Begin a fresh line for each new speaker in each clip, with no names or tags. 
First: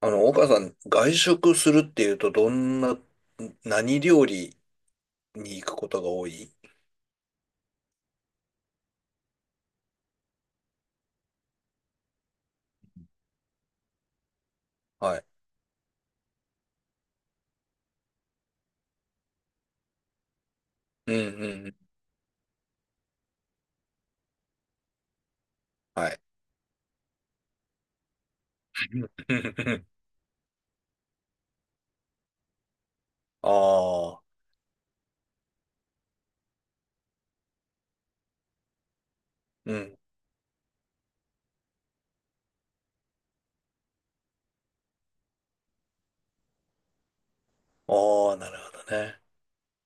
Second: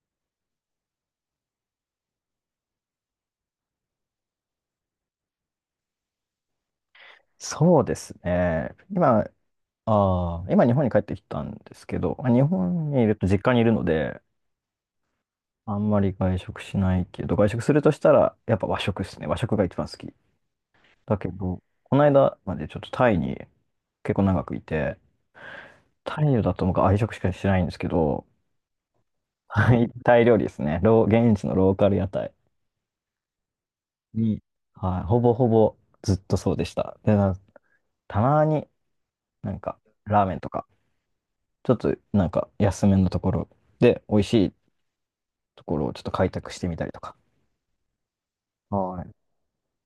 岡さん、外食するっていうと、どんな、何料理に行くことが多い。
そうですね。今、あー今日本に帰ってきたんですけど、まあ日本にいると実家にいるので、
はい。
あんまり外食しないけど、外食するとしたら、やっぱ和食ですね。和食が一番好き。
うん
だけ
う
ど、
んうん。
この間までちょっとタイに結構長くいて、
はい。
タイだと僕は愛食しかしてないんですけど、は い、タイ料理ですね。現地のローカル屋台
ああ、
に、はい、ほぼほぼずっとそうでした。で、たまになん
う
か
ん。
ラーメンとか、ちょっとなんか安めのところ、で、美味しいっところをちょっと開拓してみたりとか。
ああ、なるほど
はい。
ね。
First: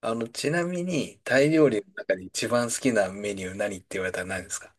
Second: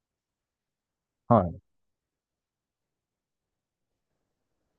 ちなみに、
は
タイ
い。
料理の中で一番好きなメニュー何って言われたら何ですか？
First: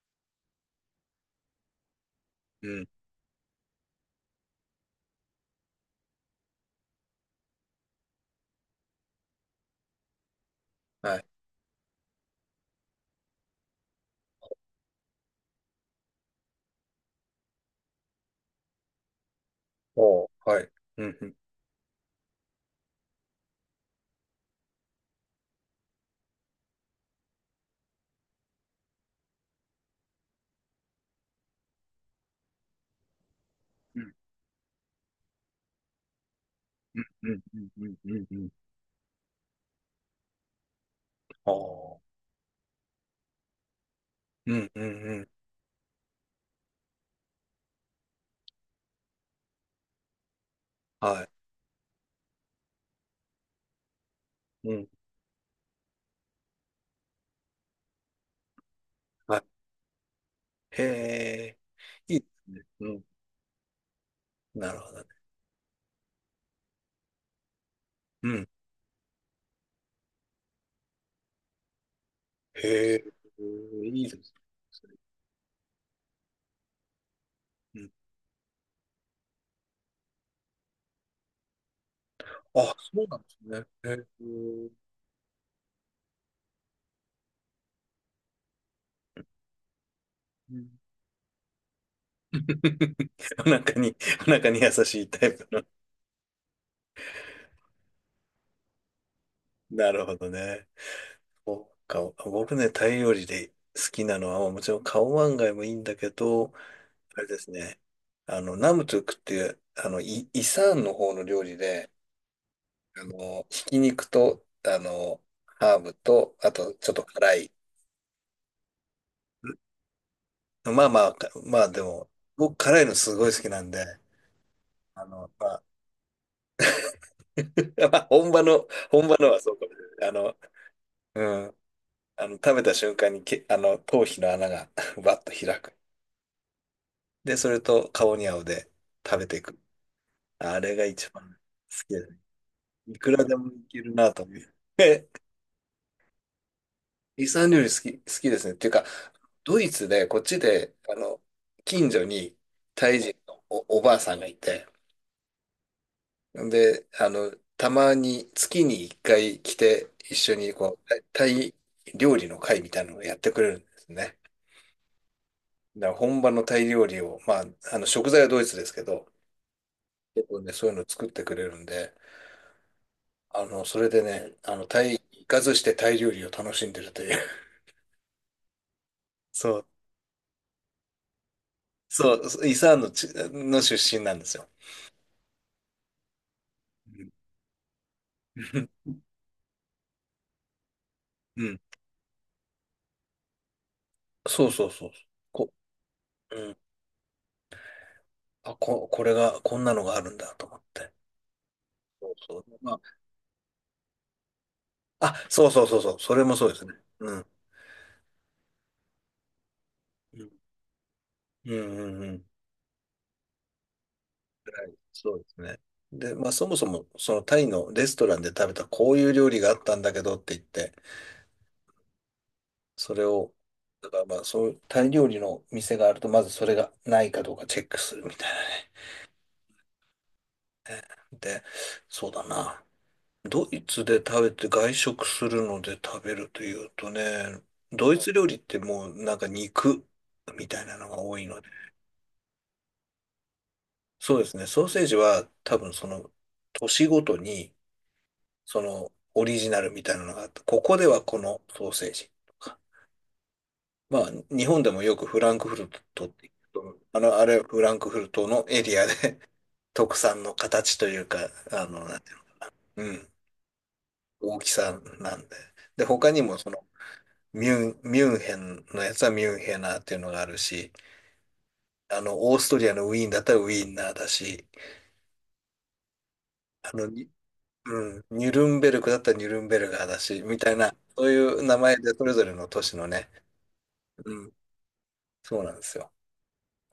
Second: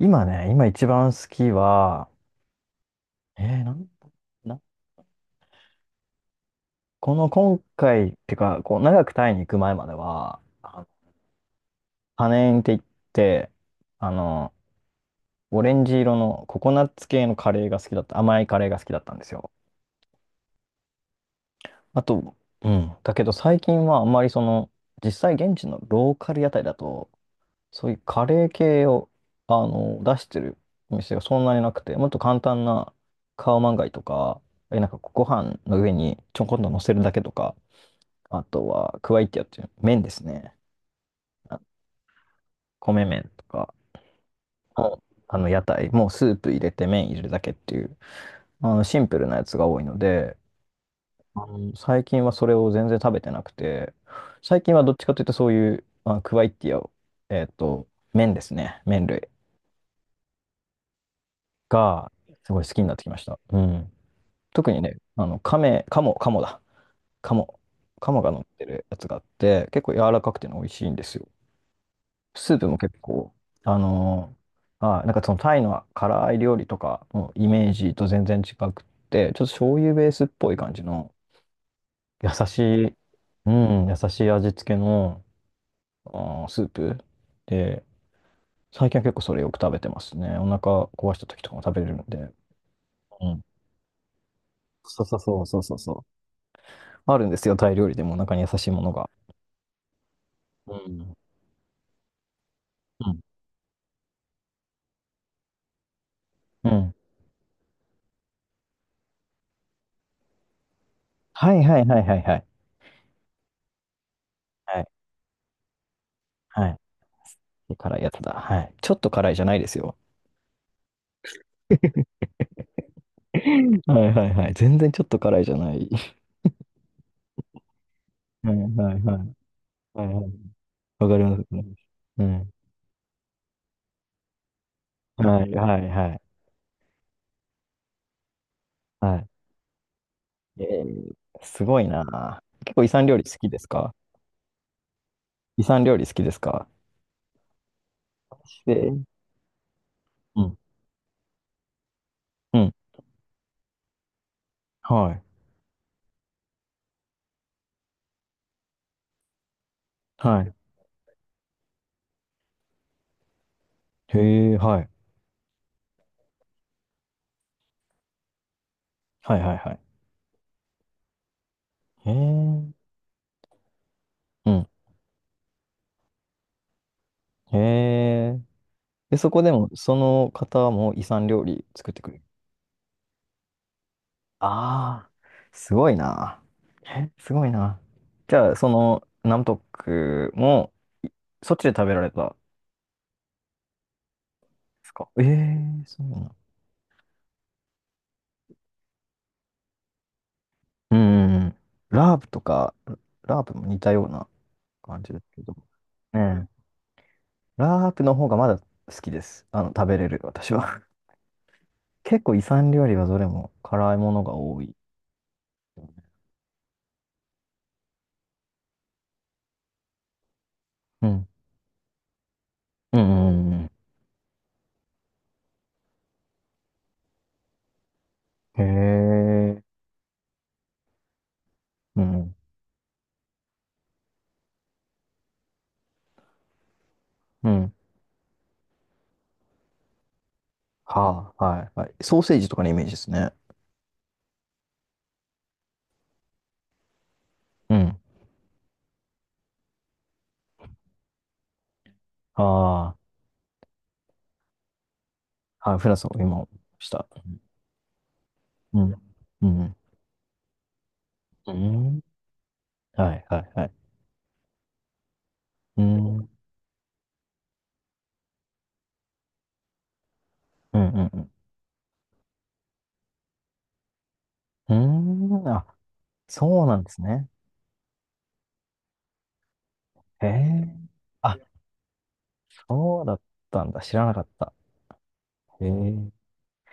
今ね、今一番好きは、
うん。
えー、なん、な、この今回、ってか、こう、長くタイに行く前までは、あの
はい。
パネーンって言って、あの、オレンジ色のココナッツ系のカレーが好きだった、甘いカレーが好きだったんですよ。
おー、はい。うんうん。
あと、うん、だけど最近はあんまり実際現地のローカル屋台だと、そういうカレー系を、出してるお店がそんなになくて、もっと簡単なカオマンガイ
う
とか、なんかご飯の上にちょこんと乗せ
ん
るだけと
うん
か、
うんうんうんうんう
あ
ん。
とはクワイティアっていう麺ですね。
あ
あ、
あ、
米麺とか
うんう
の、
んうん。
あの屋台、もうスープ入れて麺入れるだけっていう、あのシンプルなやつが多いので、
はい。
あの最近はそれを全然食べてなくて、最
う
近は
ん。
どっちかというとそういう、あ、クワイティアを、えっと、麺ですね。麺類。
はい。へえ、
が、
いいです
すご
ね。
い好きに
う
なって
ん。
きました。うん。特
なる
に
ほ
ね、
どね。
あの、亀、鴨、鴨だ。鴨。鴨
う
が乗っ
ん。
てるやつがあって、結構柔らかくてね美味しいんですよ。スープも
へ
結
え、
構、あ
いいですね。
のなんかそのタイの辛い料理とかのイメー
うん。
ジと全然違くって、ちょっと醤油ベースっぽい感じの、優し
あ、
い、
そうなんです
う
ね。
ん、
へ
優
え、
しい味付
う
けの、スープで、最近は結構それよく食べてますね。お
ん。
腹壊した時とかも食べれるので。うん。
お腹に、お腹に優し
そう
い
そう
タイ
そう
プ
そう
の。
そうそう。あるんですよ、タイ料理でもお腹に優しいものが。
なるほどね。
うん。
そうか、僕ね、タイ
う
料
ん。
理で好きなのは、もちろんカオマンガイもいいんだけど、
うん。
あれですね、ナムトゥクっていう、あの、イサンの方の料
は
理
いはい
で、
はいはいはい。
ひき肉と、
はい。
ハーブと、あ
は
と、
い。
ちょっと辛い。
辛いやつだ。はい。ちょっと辛いじゃないですよ。
まあでも、僕辛いのすごい好きなんで、
はいはいはい。全然ちょ
あ
っと
の、
辛い
ま
じゃ
あ、
ない。
まあ本 場
はい
の、
はい
本
は
場の
い。
はそうかもしれ
は
ない。
いはい。わかります。
うん。
うん。
食べた瞬間にけ、あの、頭皮の穴が バッと
はい
開く。
はいはい。
で、それと顔に合うで食べて
は
いく。あ
い。
れ
え
が一
ー、
番好
すごい
きだね。
な。結構イス
いく
料
ら
理好
でも
き
い
です
ける
か？
なと思う。え、
イス料理好きですか？
イスラム料理好き、好きですね。っていうか、
で、
ドイツで、こっち
うん。
で、近所に
うん。
タイ人のおばあさんがいて、
はい。
で、たまに月に一回来て、一緒
はい。
にこう、タイ料理の会みたいなのをやってくれるんですね。
へえ、はい。
だから本場のタイ料理を、まあ、あの、食材はドイツですけど、
はいはいはい。
結構ね、そういうのを作ってくれるんで、
へえ。
それでね、
う
あの、
ん。
タイ、行かずしてタイ料理を楽しんでるという。
へえ。で、そこで
そう、
も、その方も遺産料理作ってく
そ
れ
う、
る？
イサーンの出身なんですよ。
ああ、すごいな。
う
え、
ん。
すごいな。じゃあ、そ の、ナムトックも、
う
そっ
ん。
ちで食べられたんで
そうそうそ
す
う。
か？ええ
こ、
ー、そうなの？
うん。あ、これが、こんなのがあるんだと思って。
うんうんうん。
そ
ラ
う
ープ
そ
と
う。ま
か、
あ、
ラープも似たような感じ
あ、
ですけ
そう
ど。
そうそうそう。そ
え
れもそうで
え、
すね。うん。
ラープの方がまだ好きです。食べれる、
うん、
私は。
うん、う んう
結
ん。
構遺産料理はどれも辛いものが多い。
そうですね。で、まあそもそも、そのタイのレストランで食べたこういう料理があったんだけどって言って、
うん。
そ
うん
れ
う
を、
んうんうん。
だからまあそういうタイ料理の店があると、まずそれがないかどうかチェックするみたいなね。
へえ。
で、
う
そうだ
ん。
な。ドイツで食べて外食するので食べるというとね、
うん
ドイツ料理ってもうなんか肉みたいなのが多い
は
の。
あ、はい、はい。ソーセージとかのイメージですね。
そうですね。ソーセージは多分その年ごとに
うん。
そのオリジナルみたいなのがあって、ここではこのソーセージとか。
あ
まあ日本でもよくフランクフル
あ、はい、フランス
トっ
を
て
今、
言うと、
し
あ
た。
の、あれはフランクフルトのエリ
う
ア
ん。
で
う ん。
特産の形というか、
う
な
ん。
んていうの、
はい、はい、はい。
うん、大きさなんで。
う
で、他
ん。う
に
ん、
もそのミュンヘンのやつはミュンヘナーっていうのがあるし、
うん、
あの、オーストリアのウィーンだったらウィーンナーだし、
うん。うーん、あ、そう
あ
なん
の、
ですね。
うん、ニュルンベルクだったらニュルンベルガーだし、
へ
みたいな、
え。
そうい
あ、
う名前でそれぞれの都市の
そう
ね、
だったんだ。知らな
う
かっ
ん、
た。
そうなんで
へえ。
す
な
よ。
ん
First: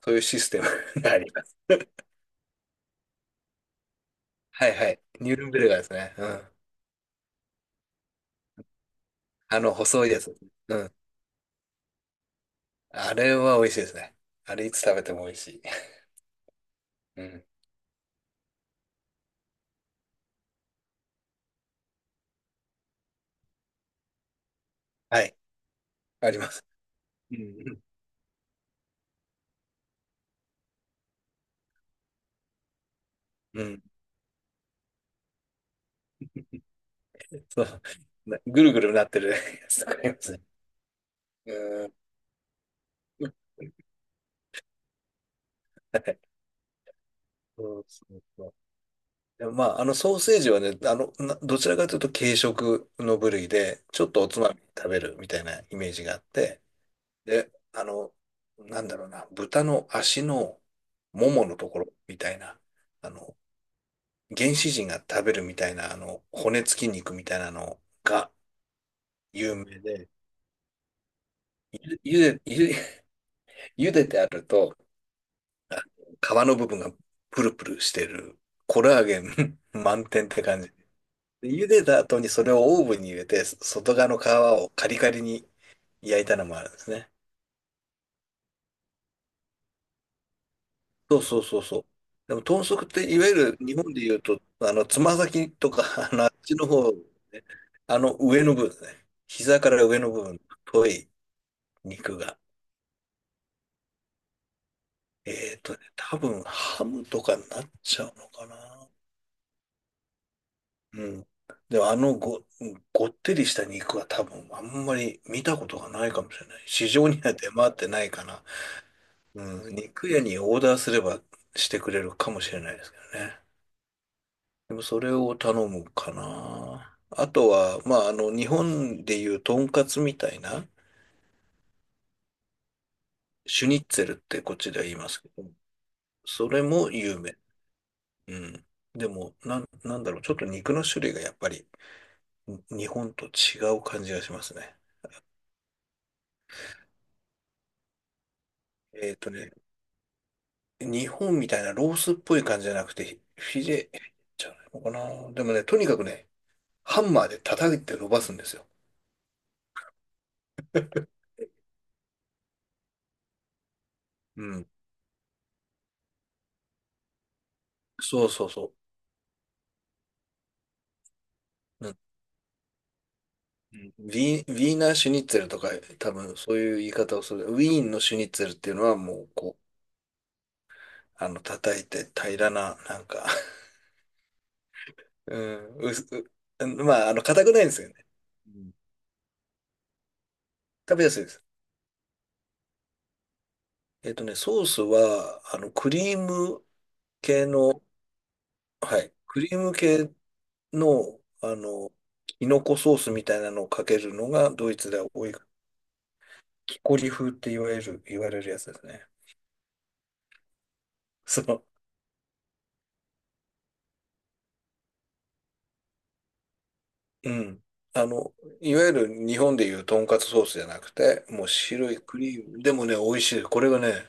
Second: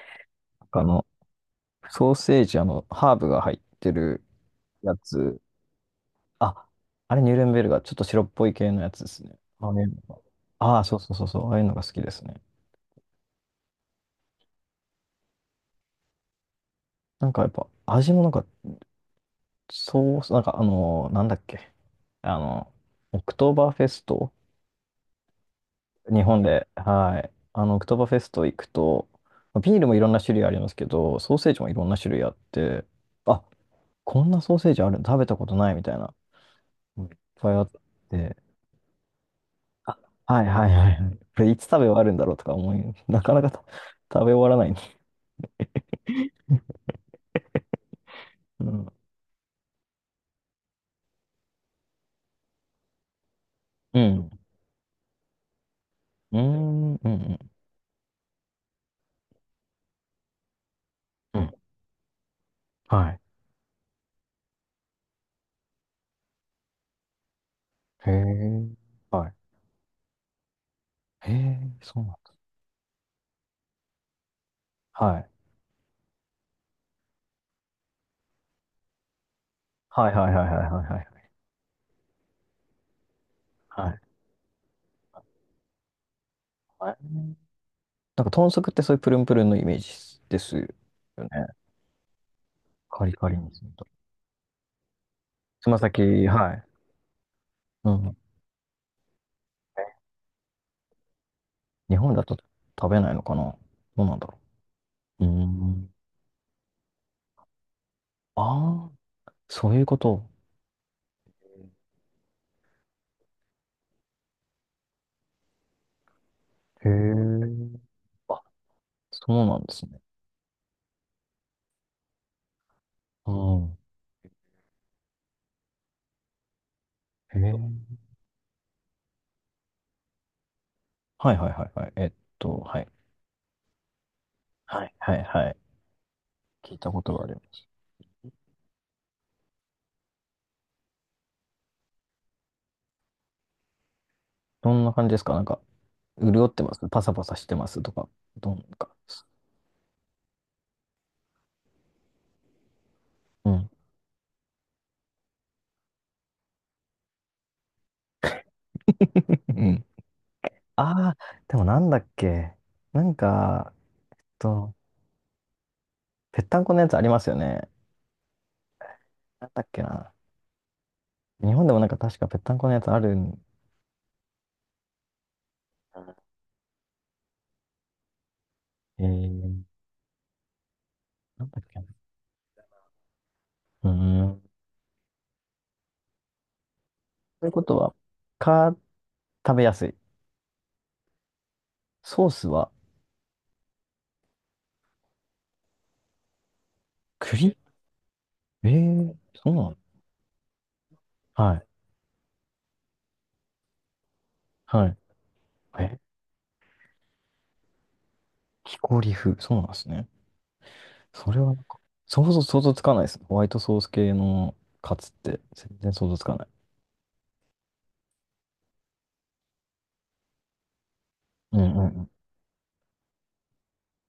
そういうシステム
か
があります。
ソーセージ、ハーブが入ってる
はいは
や
い。ニュ
つ。
ルンベルガーですね。うん。
あ、あれ、ニュルンベルガー、ちょっと白っぽい系のやつですね。
あ
ああ
の、
いう
細い
の
や
が
つ。う
ああそ
ん。
うそうそうそう。ああいうのが好きですね。
あれは美味しいですね。あれいつ食べても美味しい。う
なんか
ん。
やっぱ、味もなんかそう、なんかあの、なんだっけ。あの、オクトーバーフェスト、
はい。
日
あり
本
ます。
で、はい。
う
オ
ん。
クトーバーフェスト行くと、ビールもいろんな種類ありますけど、ソーセージもいろんな種類あって、あ、
うん。
こんなソーセージある、食べたことないみたいな、うん、いっぱいあ
そ
っ
う。
て、
なぐるぐるなってるやつと
あ、
かありますね。
はいはいはいはい。これ
う
いつ食べ終
ん。
わるんだろうとか思い、なかなか食べ終わらない。
はい。そうそうそう。
うん。
でもまあ、あのソーセージはね、あの、どちらかというと軽食の部類で、
う
ちょっとお
ん。
つまみ食べるみたいなイメージがあっ
うー
て、
ん。うん。うん。
で、あの、なんだろうな、豚の足のも
う
も
ん
のところみたいな、
は
あ
い。
の、原始人が食べるみたいな、骨付き肉みたいなの
へ
が
え。はい。
有名で、
へえ、そ
ゆ、
うなん
ゆ
だ。
で、ゆゆでてあると、
はい。
皮の部分がプルプルしてる、コラーゲン 満
はい
点っ
はい
て
はいはいは
感じ。
いはい。
で茹でた後にそれをオーブンに入れて、
は
外
い。
側の皮をカリカリに焼いたのもあるんです
はい。
ね。
なんか豚足ってそういうプルンプルンのイメージですよね。
そうそうそうそう。でも豚足って
カリ
いわ
カ
ゆ
リに
る
する
日
と。
本で言うと、あの、つま先
つ
と
ま
か、あの、あ
先、
っ
は
ち
い。
の方、ね、
う
あ
ん。
の上の部分ですね。膝から上の部分、太い
日本
肉
だと
が。
食べないのかな。どうなんだろう。うー
えっとね、
ん。
多分ハムとかになっちゃうのかな。
ああ、そういうこと。
うん。でも、ごってりした肉は多分あんまり見たことがないかもしれない。市
へ
場には出
え。
回ってないか
あ、
な。
そうなん
う
で
ん、
すね。
肉屋にオーダーすればしてくれるかもしれないですけど
う
ね。
ん。
でもそれを頼むかな。あ
へ
とは、
え。
まあ、あの、日本でいうとんかつみたいな、
はいはいはいはい。はい。
シュニッツェルってこっちでは
はい
言いま
は
す
い
け
は
ど、
い。
それ
聞いた
も
こと
有
があり
名。
ます。
うん。でも、なんだろう、ちょっと肉の種類がやっぱり日本と違う感じがします
ど
ね。
んな感じですか？なんか、潤ってますパサパサしてますとか。どんか。
えっとね、日本みたいなロースっぽい感じじゃなくて、
う
フィ
ん。
レじゃないのかな。でもね、とにかくね、ハンマーで叩いて伸ばすんですよ。
うんああ、でもなんだっけ。なんか、
うん、
と、ぺったんこのやつありますよね。
そうそうそ
なんだっけな。日本でもな
う。
ん
う
か
ん
確かぺったんこのやつあるん。
うんウィーン、ウィーナーシュニッツェルとか、多分そういう言い方をする。ウィーンのシュニッツェルっていうのは
え
もう、こ
ー、
う、あの、
なんだっ
叩
け
い
な。
て平らな、なんか
うーん。
うん、まあ、あの、
と
硬
いう
くな
こ
いんで
と
すよ
は、
ね。うん、
か、食べやすい。
食べやすいです。
ソースは？
えっとね、ソースは、あの、クリーム系
栗、
の、
え
はい、
ー、
クリ
そう
ー
な
ム
の？
系の、あ
はい。
の、キノコソースみたいなのをかけるのが、ドイ
は
ツ
い。
では多い。
え、
キコリ風って言われるやつで
木
す
こ
ね。
り風。そうなんですね。それ
そ
はなん
う。
か、想像つかないです。ホワイトソース系のカツって全然想像つかない。
うん。あの、いわゆる日本でいうとんかつソースじゃなくて、もう
うんうん
白い
うん。
クリーム。でもね、美味しい。これがね、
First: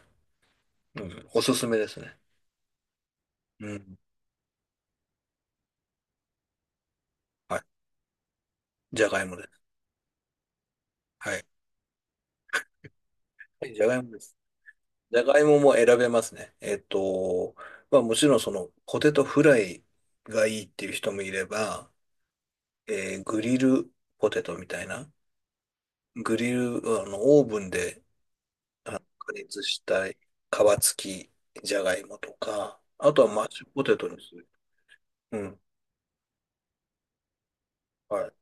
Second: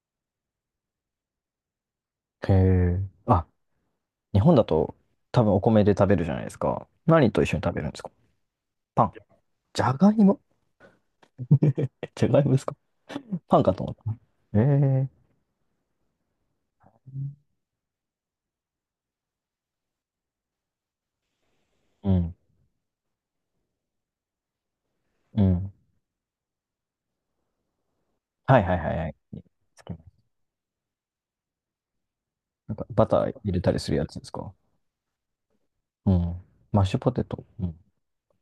うん、おすすめですね。
へえ。あ、
うん。
日本だと多分お米で食べるじゃないですか。何と一
は
緒に食
い。
べるんですか？パ
じゃ
ン。
がいもです。
じゃがいも。
はい。
じゃがいもですか？パン
は
か
い、じ
と
ゃ
思
が
っ
いも
た。
です。
え
じ
ー
ゃがいもも選べますね。えっと、まあもちろんそのポテトフライがいいっていう人もいれば、
うん。
えーグリルポテトみたいな。
うん。
グリル、あの、オーブンで
はいはい
あ
はい
の
はい。
加
好
熱し
きな。
たい皮付きじゃがいもと
なん
か、
かバ
あ
タ
と
ー
はマッ
入れ
シュ
たり
ポ
する
テ
や
トに
つです
する。
か？うん。マッシュポテト。うん。
はい。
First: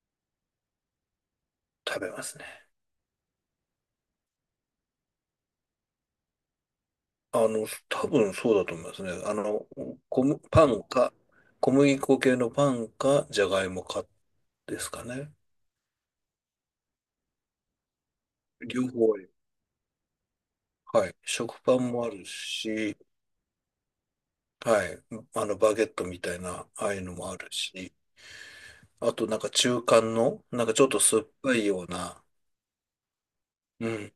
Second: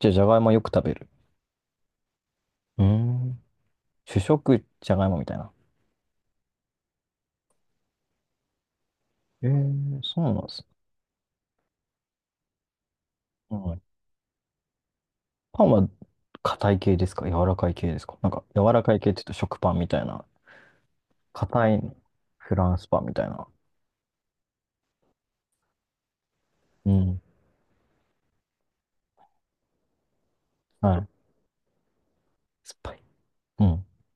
じゃあ、じゃがいもよく食べる？
食べますね。
うーん。主食、じゃがいもみたいな。
あの、多分そうだと思いますね。あ
え
の、
ー、そ
小
うな
麦
んです。
パンか、小麦粉系のパンか、じゃがいも
う
かですかね。
パンは硬い系ですか？柔らかい系ですか？なんか、柔ら
両
かい系っ
方あ
て言う
り、
と食パンみたいな。
はい。食
硬
パン
い
もある
フランス
し、
パンみたいな。
はい。あの、バゲットみたいな、あ
う
あいうの
ん。
もあるし、あとなんか中間の、なんかちょっ
は
と
い。
酸っぱいような、
酸っぱい。うん。
うん。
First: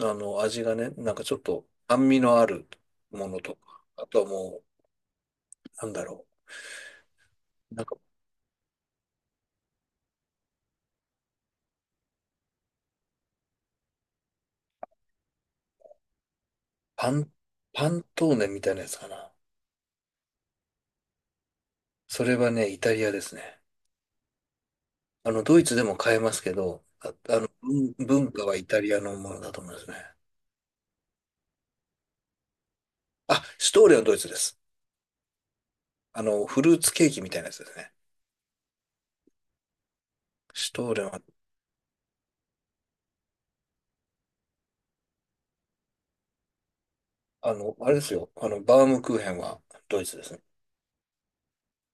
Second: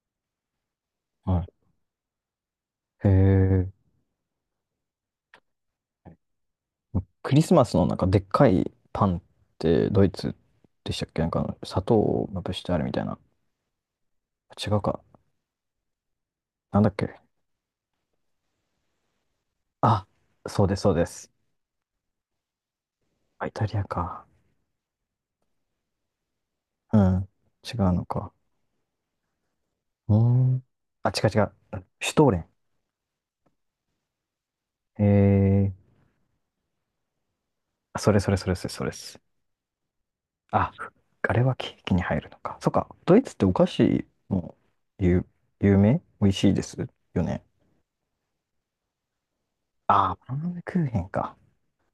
あの、味がね、なんかちょっ
は
と酸味のある
い。へ
ものと
え。
か、あとはもう、なんだろ
クリスマス
う。な
の
ん
な
か
んかでっかいパンってドイツでしたっけ？なんか砂糖をまぶしてあるみたいな。違うか。なんだっ
パ
け。
ン、パントーネみたいなやつかな。
あ、そうです、そうです。
それはね、イタリアです
あ、イ
ね。
タリアか。
あの、ドイツでも買えますけど、
う
あ、
ん。
あの、
違うの
文
か。
化はイタリアのものだと思いますね。
うーん。あ、違う違う。シュトーレン。
あ、シュトーレンはドイツです。
え
あの、フルーツケーキみたいなやつですね。
ー、それそれそれそれそれです。あ、
シュトーレンは、
あれはケーキに入るのか。そっか。ドイツってお菓子も有、有名、美味しいですよね。
あの、あれですよ。あの、バウムクーヘンはドイ
あ
ツ
ー、
です
バ
ね。
ナナクーヘンか。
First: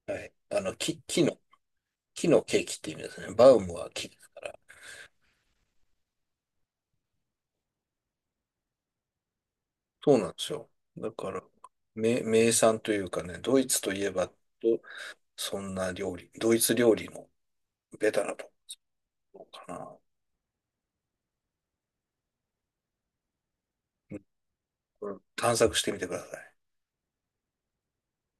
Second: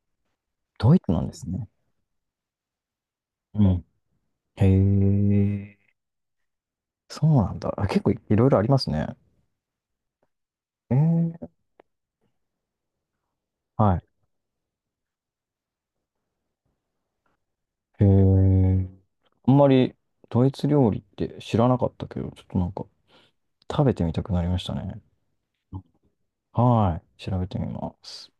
はい。あの、
ドイツな
木
んで
の、
すね。
木のケーキって意味ですね。バウ
う
ム
ん。
は木。
へえ、そうなんだ。あ、結構いろいろありますね。
そうなんですよ。
え
だから、
え、
名産というかね、ドイツと
は
い
い。
えば、どそんな料理、ドイツ料理の
へ
ベタなと
え、
ころ
あん
か
まり
な。
ドイツ料理って知らなかったけど、ちょっとなんか食べてみ
うん、
たくなりましたね。
これ探索してみてください。
はい。調べてみます。